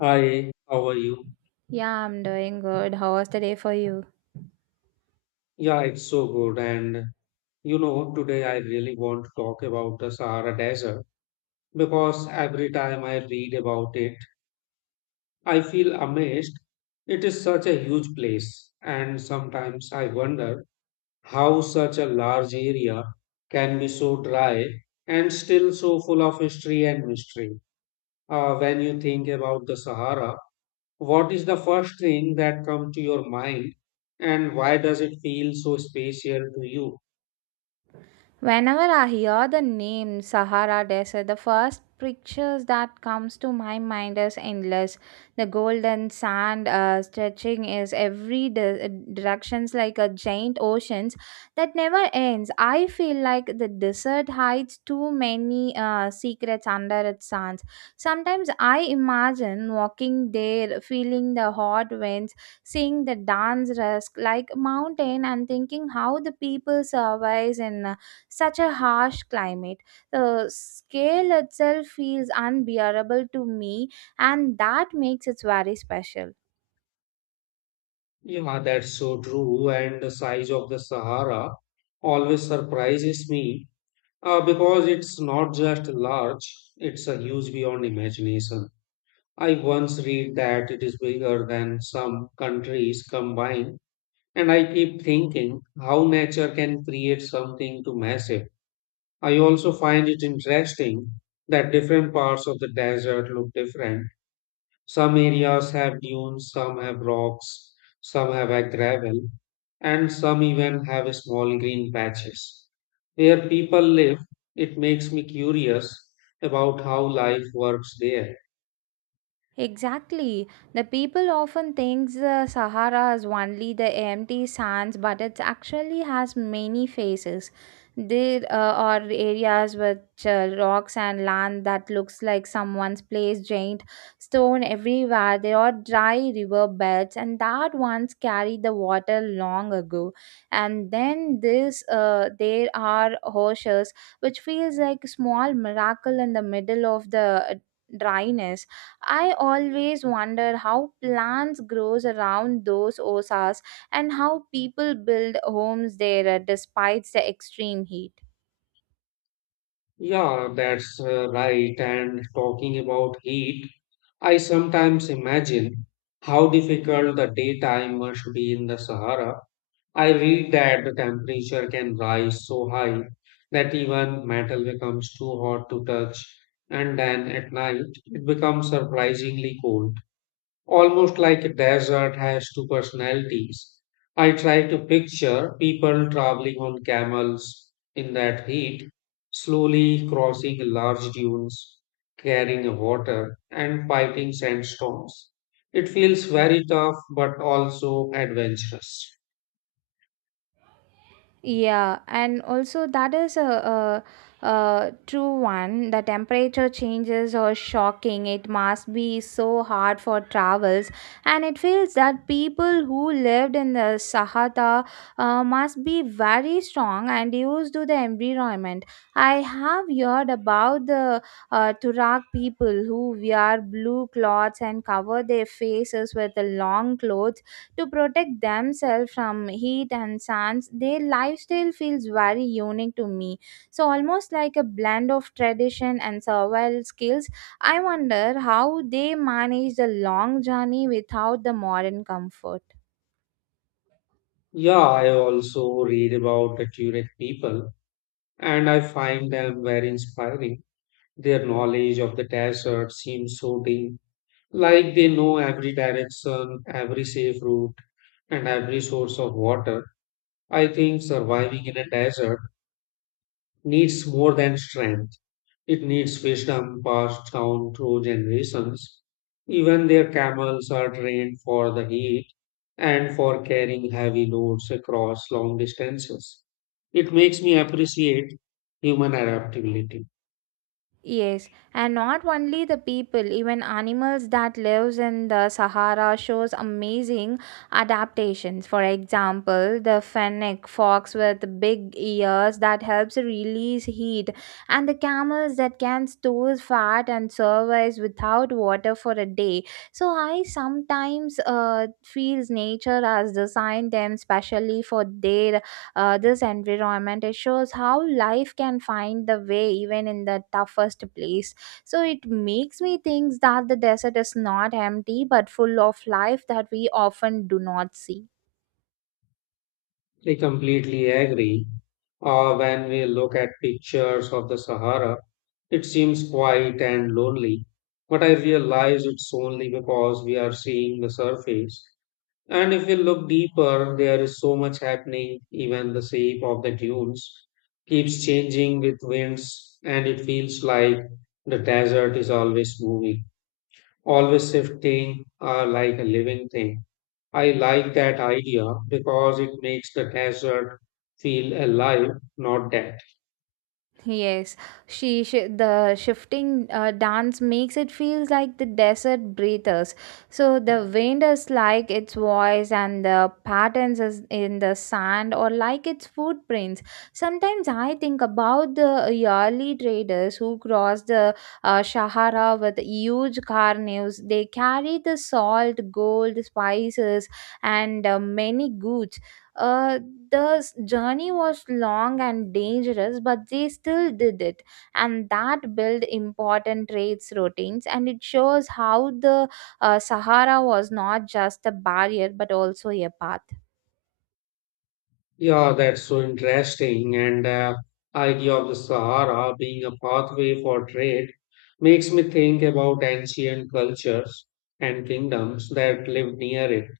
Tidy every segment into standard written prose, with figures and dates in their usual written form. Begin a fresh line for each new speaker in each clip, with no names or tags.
Hi, how are you?
Yeah, I'm doing good. How was the day for you?
Yeah, it's so good. And you know, today I really want to talk about the Sahara Desert because every time I read about it, I feel amazed. It is such a huge place, and sometimes I wonder how such a large area can be so dry and still so full of history and mystery. When you think about the Sahara, what is the first thing that comes to your mind and why does it feel so spatial to you?
Whenever I hear the name Sahara Desert, the first pictures that comes to my mind is endless. The golden sand stretching is every directions like a giant oceans that never ends. I feel like the desert hides too many secrets under its sands. Sometimes I imagine walking there, feeling the hot winds, seeing the dance risk like mountain, and thinking how the people survives in such a harsh climate. The scale itself feels unbearable to me, and that makes it very special.
Yeah, that's so true. And the size of the Sahara always surprises me because it's not just large, it's a huge beyond imagination. I once read that it is bigger than some countries combined, and I keep thinking how nature can create something too massive. I also find it interesting that different parts of the desert look different. Some areas have dunes, some have rocks, some have a gravel, and some even have small green patches. Where people live, it makes me curious about how life works there.
Exactly. The people often think the Sahara is only the empty sands, but it actually has many faces. There are areas with rocks and land that looks like someone's placed giant stone everywhere. There are dry river beds, and that once carried the water long ago. And then this, there are horses, which feels like a small miracle in the middle of the dryness. I always wonder how plants grows around those osas, and how people build homes there despite the extreme heat.
Yeah, that's right. And talking about heat, I sometimes imagine how difficult the daytime must be in the Sahara. I read that the temperature can rise so high that even metal becomes too hot to touch, and then at night it becomes surprisingly cold, almost like a desert has two personalities. I try to picture people traveling on camels in that heat, slowly crossing large dunes, carrying water, and fighting sandstorms. It feels very tough but also adventurous.
Yeah, and also that is a true one. The temperature changes are shocking. It must be so hard for travels, and it feels that people who lived in the Sahara must be very strong and used to the environment. I have heard about the Tuareg people who wear blue cloths and cover their faces with the long clothes to protect themselves from heat and sands. Their lifestyle feels very unique to me. So, almost like a blend of tradition and survival skills, I wonder how they manage the long journey without the modern comfort.
Yeah, I also read about accurate people and I find them very inspiring. Their knowledge of the desert seems so deep, like they know every direction, every safe route, and every source of water. I think surviving in a desert needs more than strength. It needs wisdom passed down through generations. Even their camels are trained for the heat and for carrying heavy loads across long distances. It makes me appreciate human adaptability.
Yes, and not only the people, even animals that lives in the Sahara shows amazing adaptations. For example, the fennec fox with big ears that helps release heat, and the camels that can store fat and survive without water for a day. So I sometimes feels nature has designed them specially for their this environment. It shows how life can find the way even in the toughest place. So it makes me think that the desert is not empty but full of life that we often do not see.
I completely agree. When we look at pictures of the Sahara, it seems quiet and lonely, but I realize it's only because we are seeing the surface. And if we look deeper, there is so much happening. Even the shape of the dunes keeps changing with winds, and it feels like the desert is always moving, always shifting, like a living thing. I like that idea because it makes the desert feel alive, not dead.
Yes, she the shifting dance makes it feels like the desert breathers. So the wind is like its voice, and the patterns is in the sand or like its footprints. Sometimes I think about the yearly traders who cross the Sahara with huge carnivores. They carry the salt, gold, spices, and many goods. Uh, the journey was long and dangerous, but they still did it, and that built important trades routines. And it shows how the Sahara was not just a barrier but also a path.
Yeah, that's so interesting. And idea of the Sahara being a pathway for trade makes me think about ancient cultures and kingdoms that lived near it.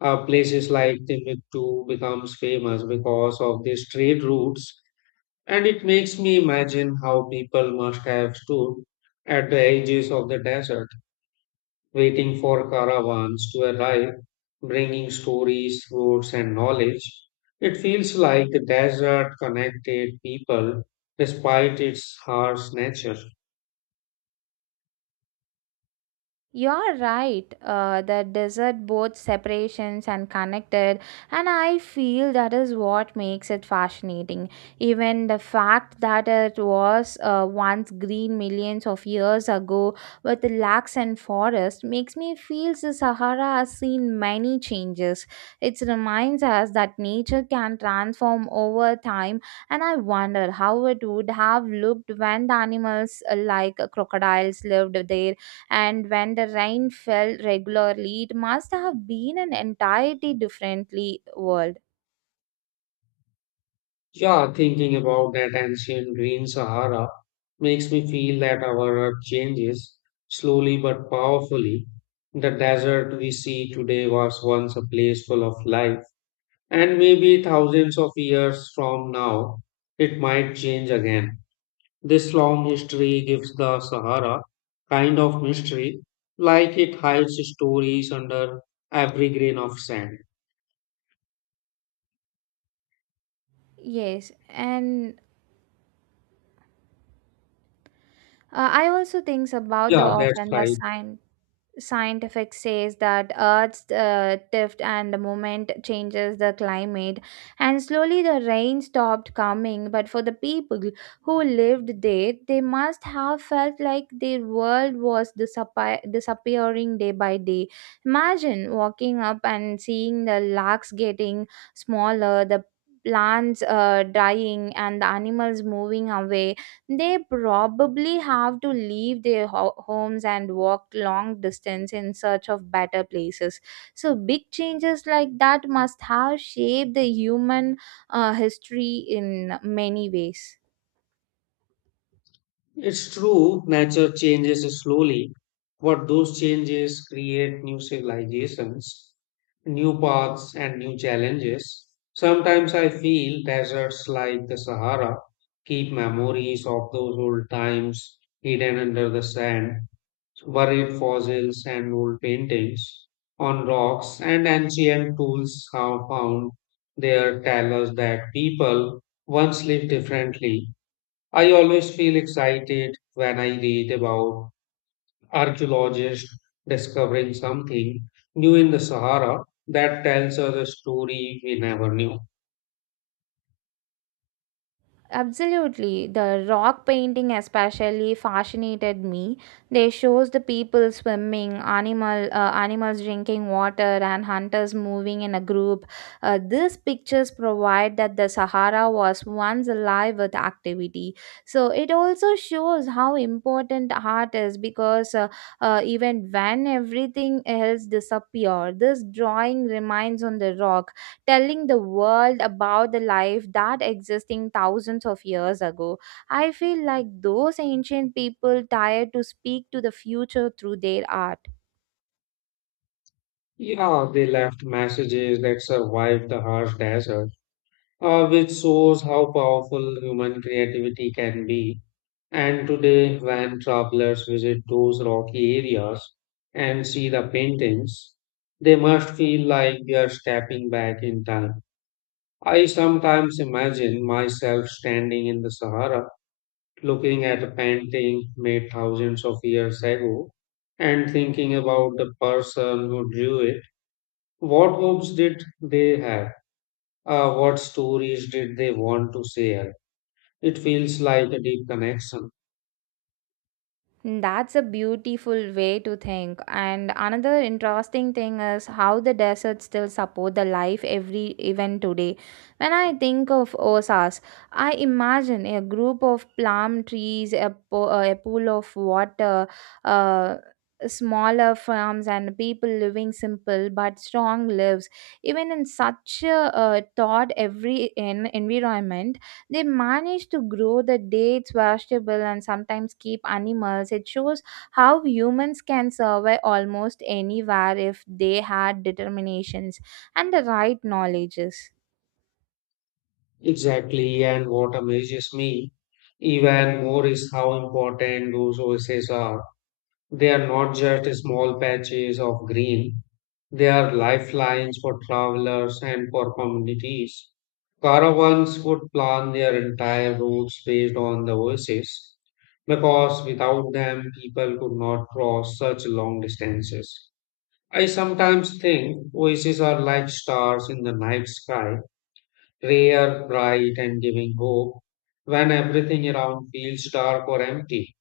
Places like Timbuktu becomes famous because of these trade routes, and it makes me imagine how people must have stood at the edges of the desert waiting for caravans to arrive, bringing stories, roads, and knowledge. It feels like the desert connected people despite its harsh nature.
You're right. The desert both separations and connected, and I feel that is what makes it fascinating. Even the fact that it was once green millions of years ago with lakes and forests makes me feel the Sahara has seen many changes. It reminds us that nature can transform over time, and I wonder how it would have looked when the animals like crocodiles lived there, and when the rain fell regularly it must have been an entirely differently world.
Yeah, thinking about that ancient green Sahara makes me feel that our earth changes slowly but powerfully. The desert we see today was once a place full of life, and maybe thousands of years from now, it might change again. This long history gives the Sahara kind of mystery, like it hides stories under every grain of sand.
Yes, and I also thinks about the
Yeah, that's
often the
right.
sign. Scientific says that earth's tilt and the moment changes the climate, and slowly the rain stopped coming. But for the people who lived there, they must have felt like their world was disappearing day by day. Imagine walking up and seeing the lakes getting smaller, the plants dying, and the animals moving away. They probably have to leave their homes and walk long distance in search of better places. So big changes like that must have shaped the human history in many ways.
It's true, nature changes slowly, but those changes create new civilizations, new paths, and new challenges. Sometimes I feel deserts like the Sahara keep memories of those old times hidden under the sand. Buried fossils and old paintings on rocks and ancient tools have found there tell us that people once lived differently. I always feel excited when I read about archaeologists discovering something new in the Sahara that tells us a story we never knew.
Absolutely. The rock painting especially fascinated me. They shows the people swimming, animals drinking water, and hunters moving in a group. These pictures provide that the Sahara was once alive with activity. So it also shows how important art is, because even when everything else disappears, this drawing remains on the rock, telling the world about the life that existing thousands of years ago. I feel like those ancient people tired to speak to the future through their art.
Yeah, they left messages that survived the harsh desert, which shows how powerful human creativity can be. And today, when travelers visit those rocky areas and see the paintings, they must feel like they are stepping back in time. I sometimes imagine myself standing in the Sahara, looking at a painting made thousands of years ago, and thinking about the person who drew it. What hopes did they have? What stories did they want to share? It feels like a deep connection.
That's a beautiful way to think. And another interesting thing is how the deserts still support the life every even today. When I think of Osas, I imagine a group of plum trees, a pool of water, uh, smaller farms, and people living simple but strong lives. Even in such a thought every in environment, they manage to grow the dates, vegetable, and sometimes keep animals. It shows how humans can survive almost anywhere if they had determinations and the right knowledges.
Exactly, and what amazes me even more is how important those oases are. They are not just small patches of green, they are lifelines for travelers and for communities. Caravans would plan their entire routes based on the oases because without them, people could not cross such long distances. I sometimes think oases are like stars in the night sky, rare, bright, and giving hope when everything around feels dark or empty.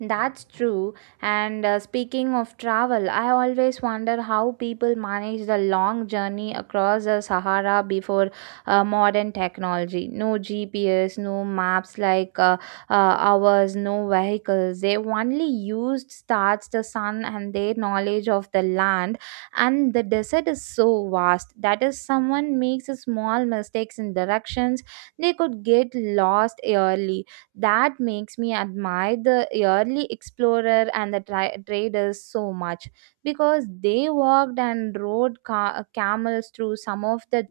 That's true. And speaking of travel, I always wonder how people manage the long journey across the Sahara before modern technology. No GPS, no maps like ours, no vehicles. They only used stars, the sun, and their knowledge of the land. And the desert is so vast that if someone makes a small mistakes in directions, they could get lost early. That makes me admire the early explorer and the traders so much, because they walked and rode camels through some of the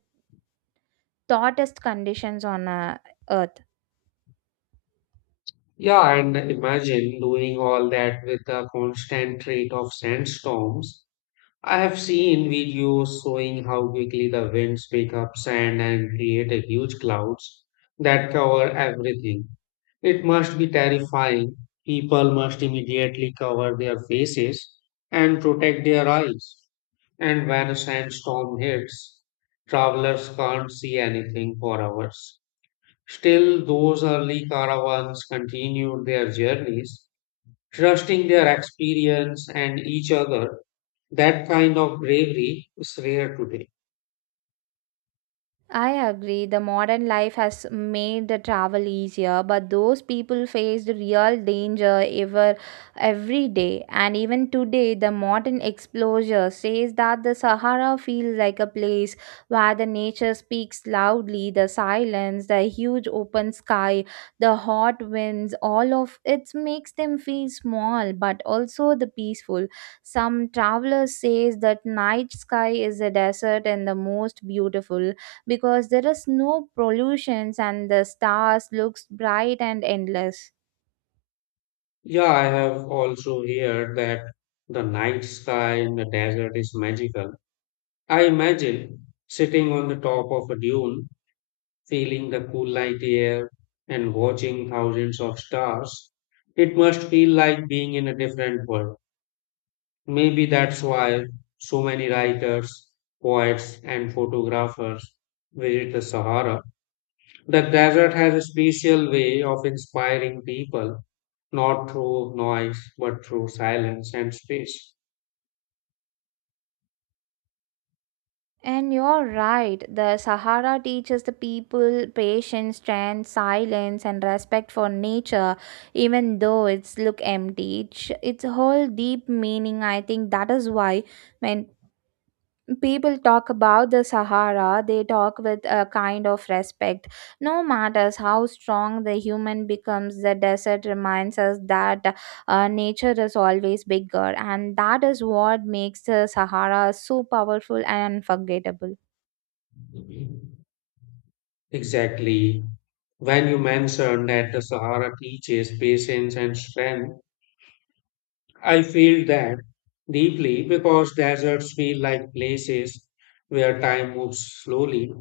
hottest conditions on earth.
Yeah, and imagine doing all that with the constant threat of sandstorms. I have seen videos showing how quickly the winds pick up sand and create a huge clouds that cover everything. It must be terrifying. People must immediately cover their faces and protect their eyes. And when a sandstorm hits, travelers can't see anything for hours. Still, those early caravans continued their journeys, trusting their experience and each other. That kind of bravery is rare today.
I agree. The modern life has made the travel easier, but those people face the real danger every day. And even today, the modern explorer says that the Sahara feels like a place where the nature speaks loudly, the silence, the huge open sky, the hot winds, all of it makes them feel small, but also the peaceful. Some travelers says that night sky is a desert and the most beautiful, because there is no pollutions and the stars looks bright and endless.
Yeah, I have also heard that the night sky in the desert is magical. I imagine sitting on the top of a dune, feeling the cool night air and watching thousands of stars. It must feel like being in a different world. Maybe that's why so many writers, poets, and photographers visit the Sahara. The desert has a special way of inspiring people, not through noise, but through silence and space.
And you're right, the Sahara teaches the people patience, strength, silence, and respect for nature, even though it's look empty. It's a whole deep meaning. I think that is why when people talk about the Sahara, they talk with a kind of respect. No matters how strong the human becomes, the desert reminds us that nature is always bigger, and that is what makes the Sahara so powerful and unforgettable.
Exactly. When you mentioned that the Sahara teaches patience and strength, I feel that deeply because deserts feel like places where time moves slowly.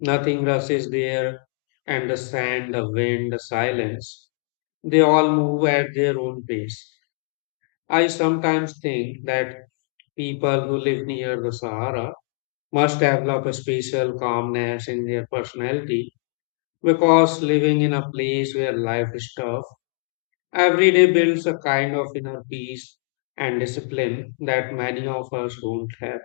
Nothing rushes there, and the sand, the wind, the silence, they all move at their own pace. I sometimes think that people who live near the Sahara must develop a special calmness in their personality because living in a place where life is tough every day builds a kind of inner peace and discipline that many of us don't have.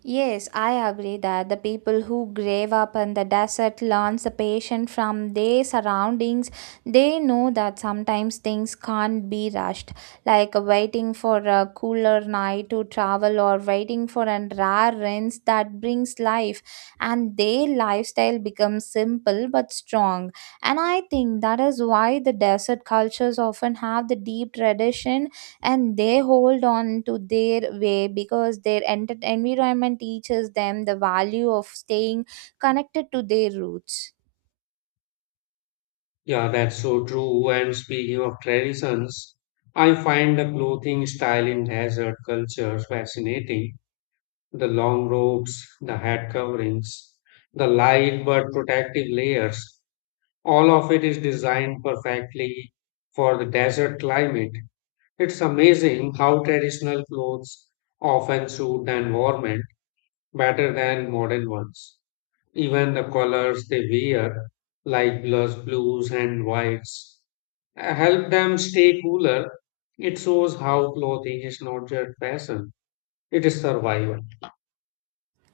Yes, I agree that the people who grave up in the desert learns the patient from their surroundings. They know that sometimes things can't be rushed, like waiting for a cooler night to travel or waiting for a rare rinse that brings life. And their lifestyle becomes simple but strong. And I think that is why the desert cultures often have the deep tradition, and they hold on to their way because their environment teaches them the value of staying connected to their roots.
Yeah, that's so true. And speaking of traditions, I find the clothing style in desert cultures fascinating. The long robes, the head coverings, the light but protective layers, all of it is designed perfectly for the desert climate. It's amazing how traditional clothes often suit the environment better than modern ones. Even the colors they wear, like blues, blues, and whites, help them stay cooler. It shows how clothing is not just fashion, it is survival.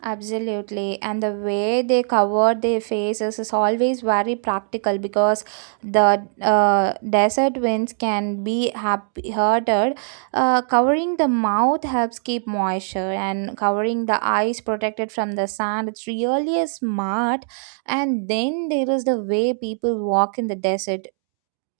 Absolutely, and the way they cover their faces is always very practical, because the desert winds can be happy hurted. Covering the mouth helps keep moisture, and covering the eyes protected from the sun. It's really smart. And then there is the way people walk in the desert,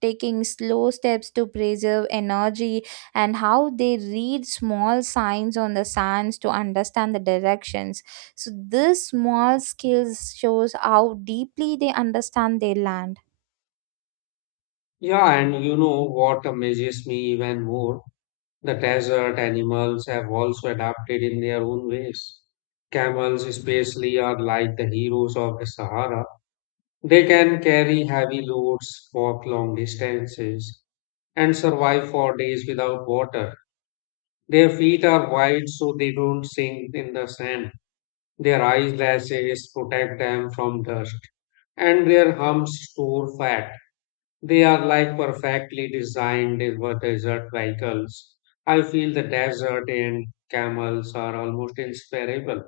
taking slow steps to preserve energy, and how they read small signs on the sands to understand the directions. So this small skills shows how deeply they understand their land.
Yeah, and you know what amazes me even more? The desert animals have also adapted in their own ways. Camels, especially, are like the heroes of the Sahara. They can carry heavy loads, walk long distances, and survive for days without water. Their feet are wide so they don't sink in the sand. Their eyelashes protect them from dust, and their humps store fat. They are like perfectly designed for desert vehicles. I feel the desert and camels are almost inseparable.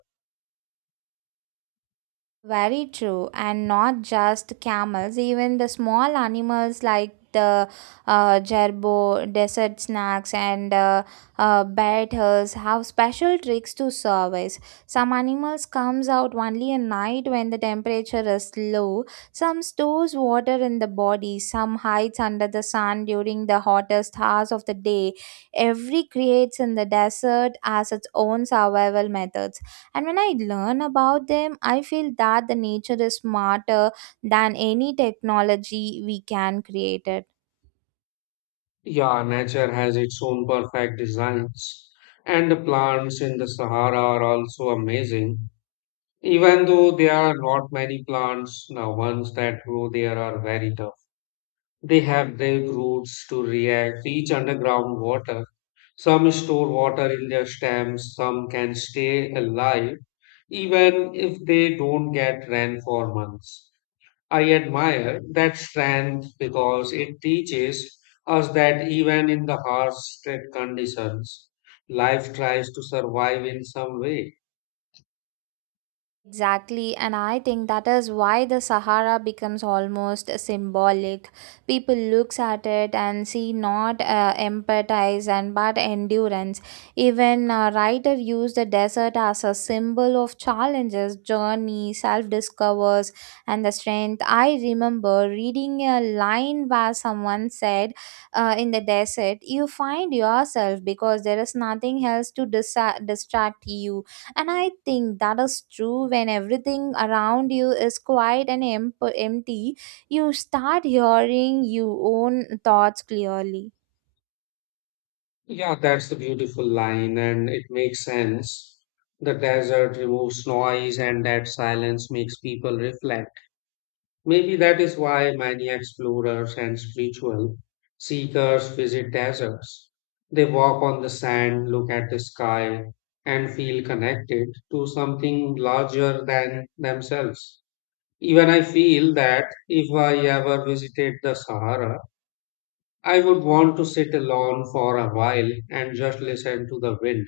Very true, and not just camels, even the small animals like the jerbo, desert snakes, and bears have special tricks to survive. Some animals comes out only at night when the temperature is low. Some stores water in the body. Some hides under the sun during the hottest hours of the day. Every creates in the desert as its own survival methods. And when I learn about them, I feel that the nature is smarter than any technology we can create it.
Yeah, nature has its own perfect designs. And the plants in the Sahara are also amazing. Even though there are not many plants, the ones that grow there are very tough. They have deep roots to reach underground water. Some store water in their stems, some can stay alive even if they don't get rain for months. I admire that strength because it teaches us that even in the harshest conditions, life tries to survive in some way.
Exactly, and I think that is why the Sahara becomes almost symbolic. People looks at it and see not empathize and but endurance. Even writer used the desert as a symbol of challenges, journey, self-discovers, and the strength. I remember reading a line where someone said, "In the desert, you find yourself because there is nothing else to distract you." And I think that is true. When everything around you is quiet and empty, you start hearing your own thoughts clearly.
Yeah, that's the beautiful line, and it makes sense. The desert removes noise, and that silence makes people reflect. Maybe that is why many explorers and spiritual seekers visit deserts. They walk on the sand, look at the sky, and feel connected to something larger than themselves. Even I feel that if I ever visited the Sahara, I would want to sit alone for a while and just listen to the wind.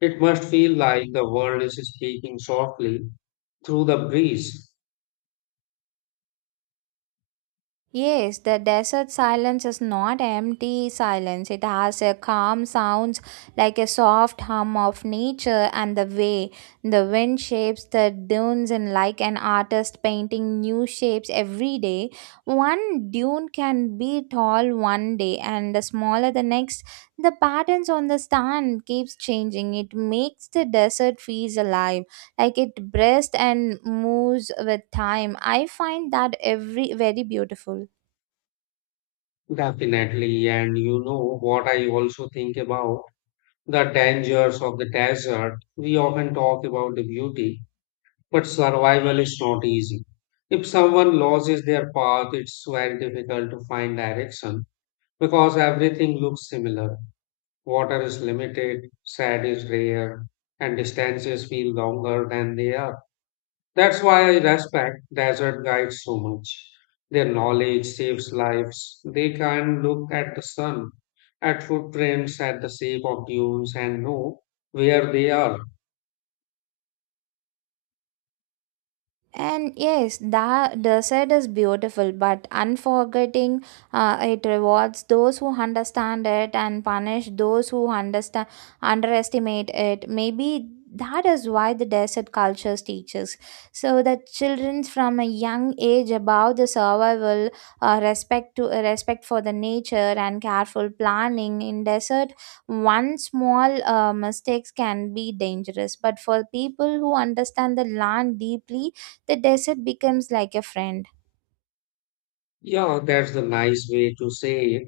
It must feel like the world is speaking softly through the breeze.
Yes, the desert silence is not empty silence. It has a calm sounds like a soft hum of nature, and the way the wind shapes the dunes and like an artist painting new shapes every day. One dune can be tall one day and smaller the next. The patterns on the sand keeps changing. It makes the desert feels alive, like it breathes and moves with time. I find that every very beautiful.
Definitely. And you know what, I also think about the dangers of the desert. We often talk about the beauty, but survival is not easy. If someone loses their path, it's very difficult to find direction because everything looks similar. Water is limited, sand is rare, and distances feel longer than they are. That's why I respect desert guides so much. Their knowledge saves lives. They can look at the sun, at footprints, at the shape of dunes, and know where they are.
And yes, the desert is beautiful but unforgetting. It rewards those who understand it and punish those who understand underestimate it. Maybe that is why the desert cultures teaches. So that children from a young age about the survival, respect for the nature and careful planning in desert. One small mistakes can be dangerous, but for people who understand the land deeply, the desert becomes like a friend.
Yeah, that's the nice way to say it.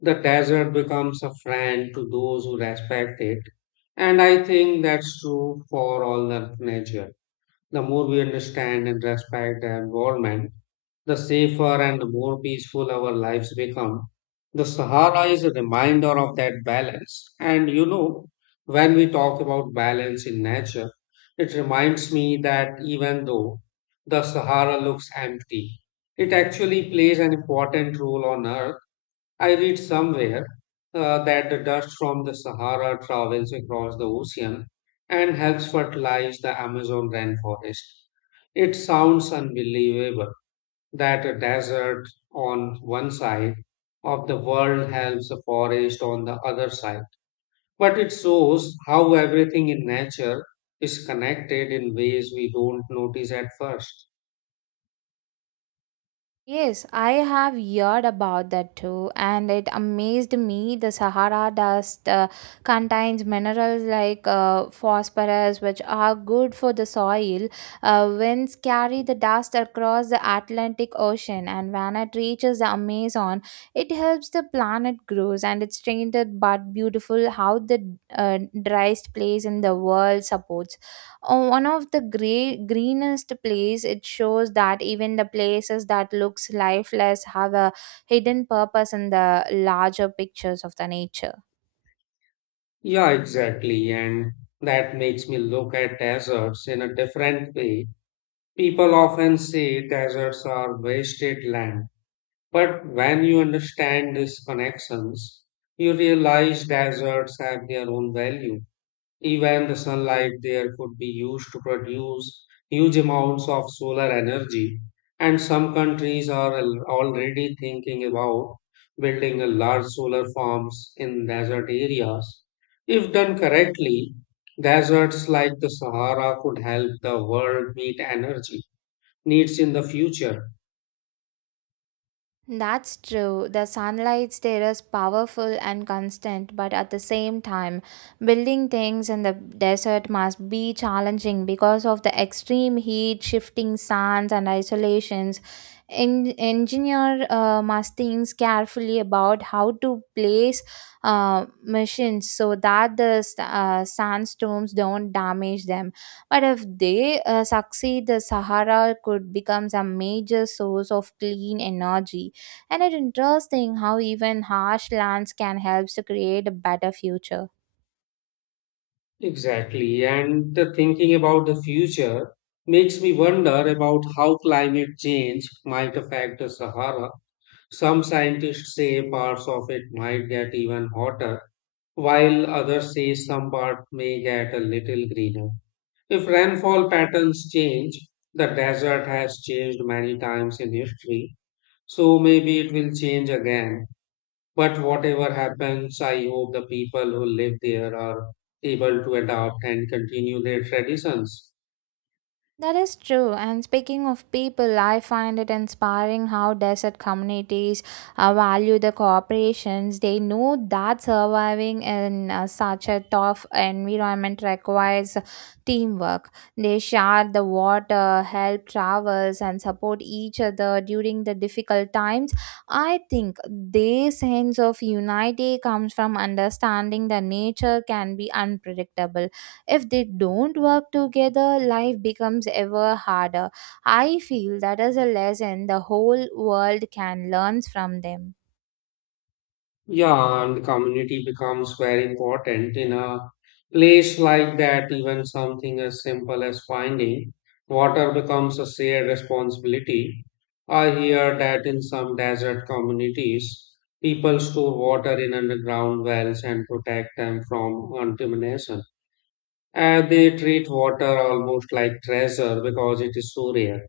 The desert becomes a friend to those who respect it. And I think that's true for all of nature. The more we understand and respect the environment, the safer and more peaceful our lives become. The Sahara is a reminder of that balance. And you know, when we talk about balance in nature, it reminds me that even though the Sahara looks empty, it actually plays an important role on Earth. I read somewhere that the dust from the Sahara travels across the ocean and helps fertilize the Amazon rainforest. It sounds unbelievable that a desert on one side of the world helps a forest on the other side. But it shows how everything in nature is connected in ways we don't notice at first.
Yes, I have heard about that too, and it amazed me. The Sahara dust contains minerals like phosphorus, which are good for the soil. Winds carry the dust across the Atlantic Ocean, and when it reaches the Amazon, it helps the planet grows. And it's strange but beautiful how the driest place in the world supports one of the greenest place. It shows that even the places that looks lifeless have a hidden purpose in the larger pictures of the nature.
Yeah, exactly. And that makes me look at deserts in a different way. People often say deserts are wasted land. But when you understand these connections, you realize deserts have their own value. Even the sunlight there could be used to produce huge amounts of solar energy, and some countries are already thinking about building a large solar farms in desert areas. If done correctly, deserts like the Sahara could help the world meet energy needs in the future.
That's true. The sunlight there is powerful and constant, but at the same time, building things in the desert must be challenging because of the extreme heat, shifting sands, and isolations. Engineer must think carefully about how to place machines so that the sandstorms don't damage them. But if they succeed, the Sahara could become a major source of clean energy. And it's interesting how even harsh lands can help to create a better future.
Exactly, and the thinking about the future makes me wonder about how climate change might affect the Sahara. Some scientists say parts of it might get even hotter, while others say some part may get a little greener. If rainfall patterns change, the desert has changed many times in history, so maybe it will change again. But whatever happens, I hope the people who live there are able to adapt and continue their traditions.
That is true. And speaking of people, I find it inspiring how desert communities value the cooperations. They know that surviving in such a tough environment requires teamwork. They share the water, help travels, and support each other during the difficult times. I think their sense of unity comes from understanding that nature can be unpredictable. If they don't work together, life becomes ever harder. I feel that is a lesson the whole world can learn from them.
Yeah, and community becomes very important in a place like that. Even something as simple as finding water becomes a shared responsibility. I hear that in some desert communities, people store water in underground wells and protect them from contamination. And they treat water almost like treasure because it is so rare.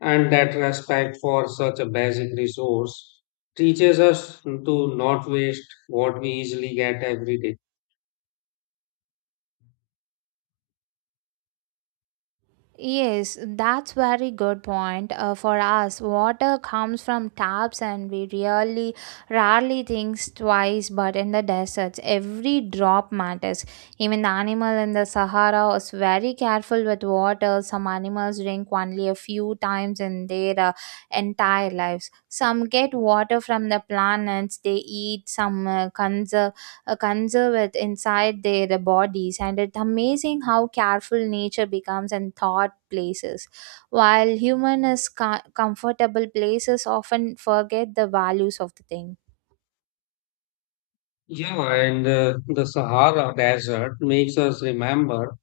And that respect for such a basic resource teaches us to not waste what we easily get every day.
Yes, that's very good point. For us, water comes from taps, and we really rarely think twice. But in the deserts, every drop matters. Even the animal in the Sahara is very careful with water. Some animals drink only a few times in their entire lives. Some get water from the planets they eat. Some conserve it inside their bodies. And it's amazing how careful nature becomes and thought places, while human is comfortable places often forget the values of the thing.
Yeah, and the Sahara Desert makes us remember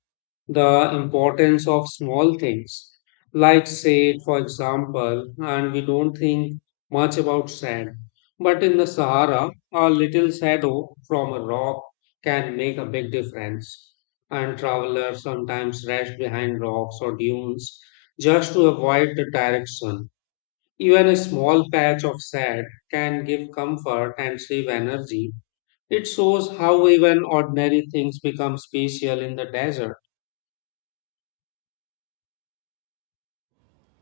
the importance of small things like sand, for example, and we don't think much about sand, but in the Sahara a little shadow from a rock can make a big difference, and travelers sometimes rest behind rocks or dunes just to avoid the direction. Even a small patch of sand can give comfort and save energy. It shows how even ordinary things become special in the desert.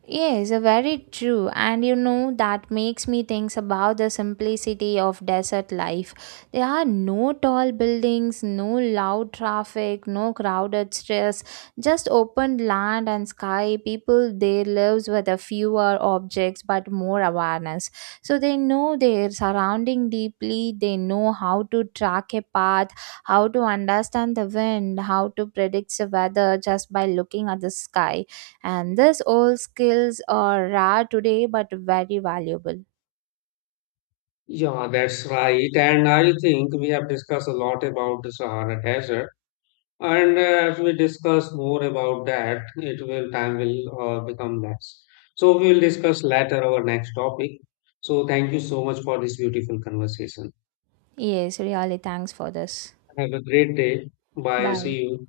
Yes, very true. And you know, that makes me think about the simplicity of desert life. There are no tall buildings, no loud traffic, no crowded stress, just open land and sky. People there lives with a fewer objects but more awareness. So they know their surrounding deeply, they know how to track a path, how to understand the wind, how to predict the weather just by looking at the sky. And these old skills are rare today but very valuable.
Yeah, that's right. And I think we have discussed a lot about the Sahara Desert. And as we discuss more about that, it will time will become less. So we will discuss later our next topic. So thank you so much for this beautiful conversation.
Yes, really, thanks for this.
Have a great day. Bye.
Bye.
See you.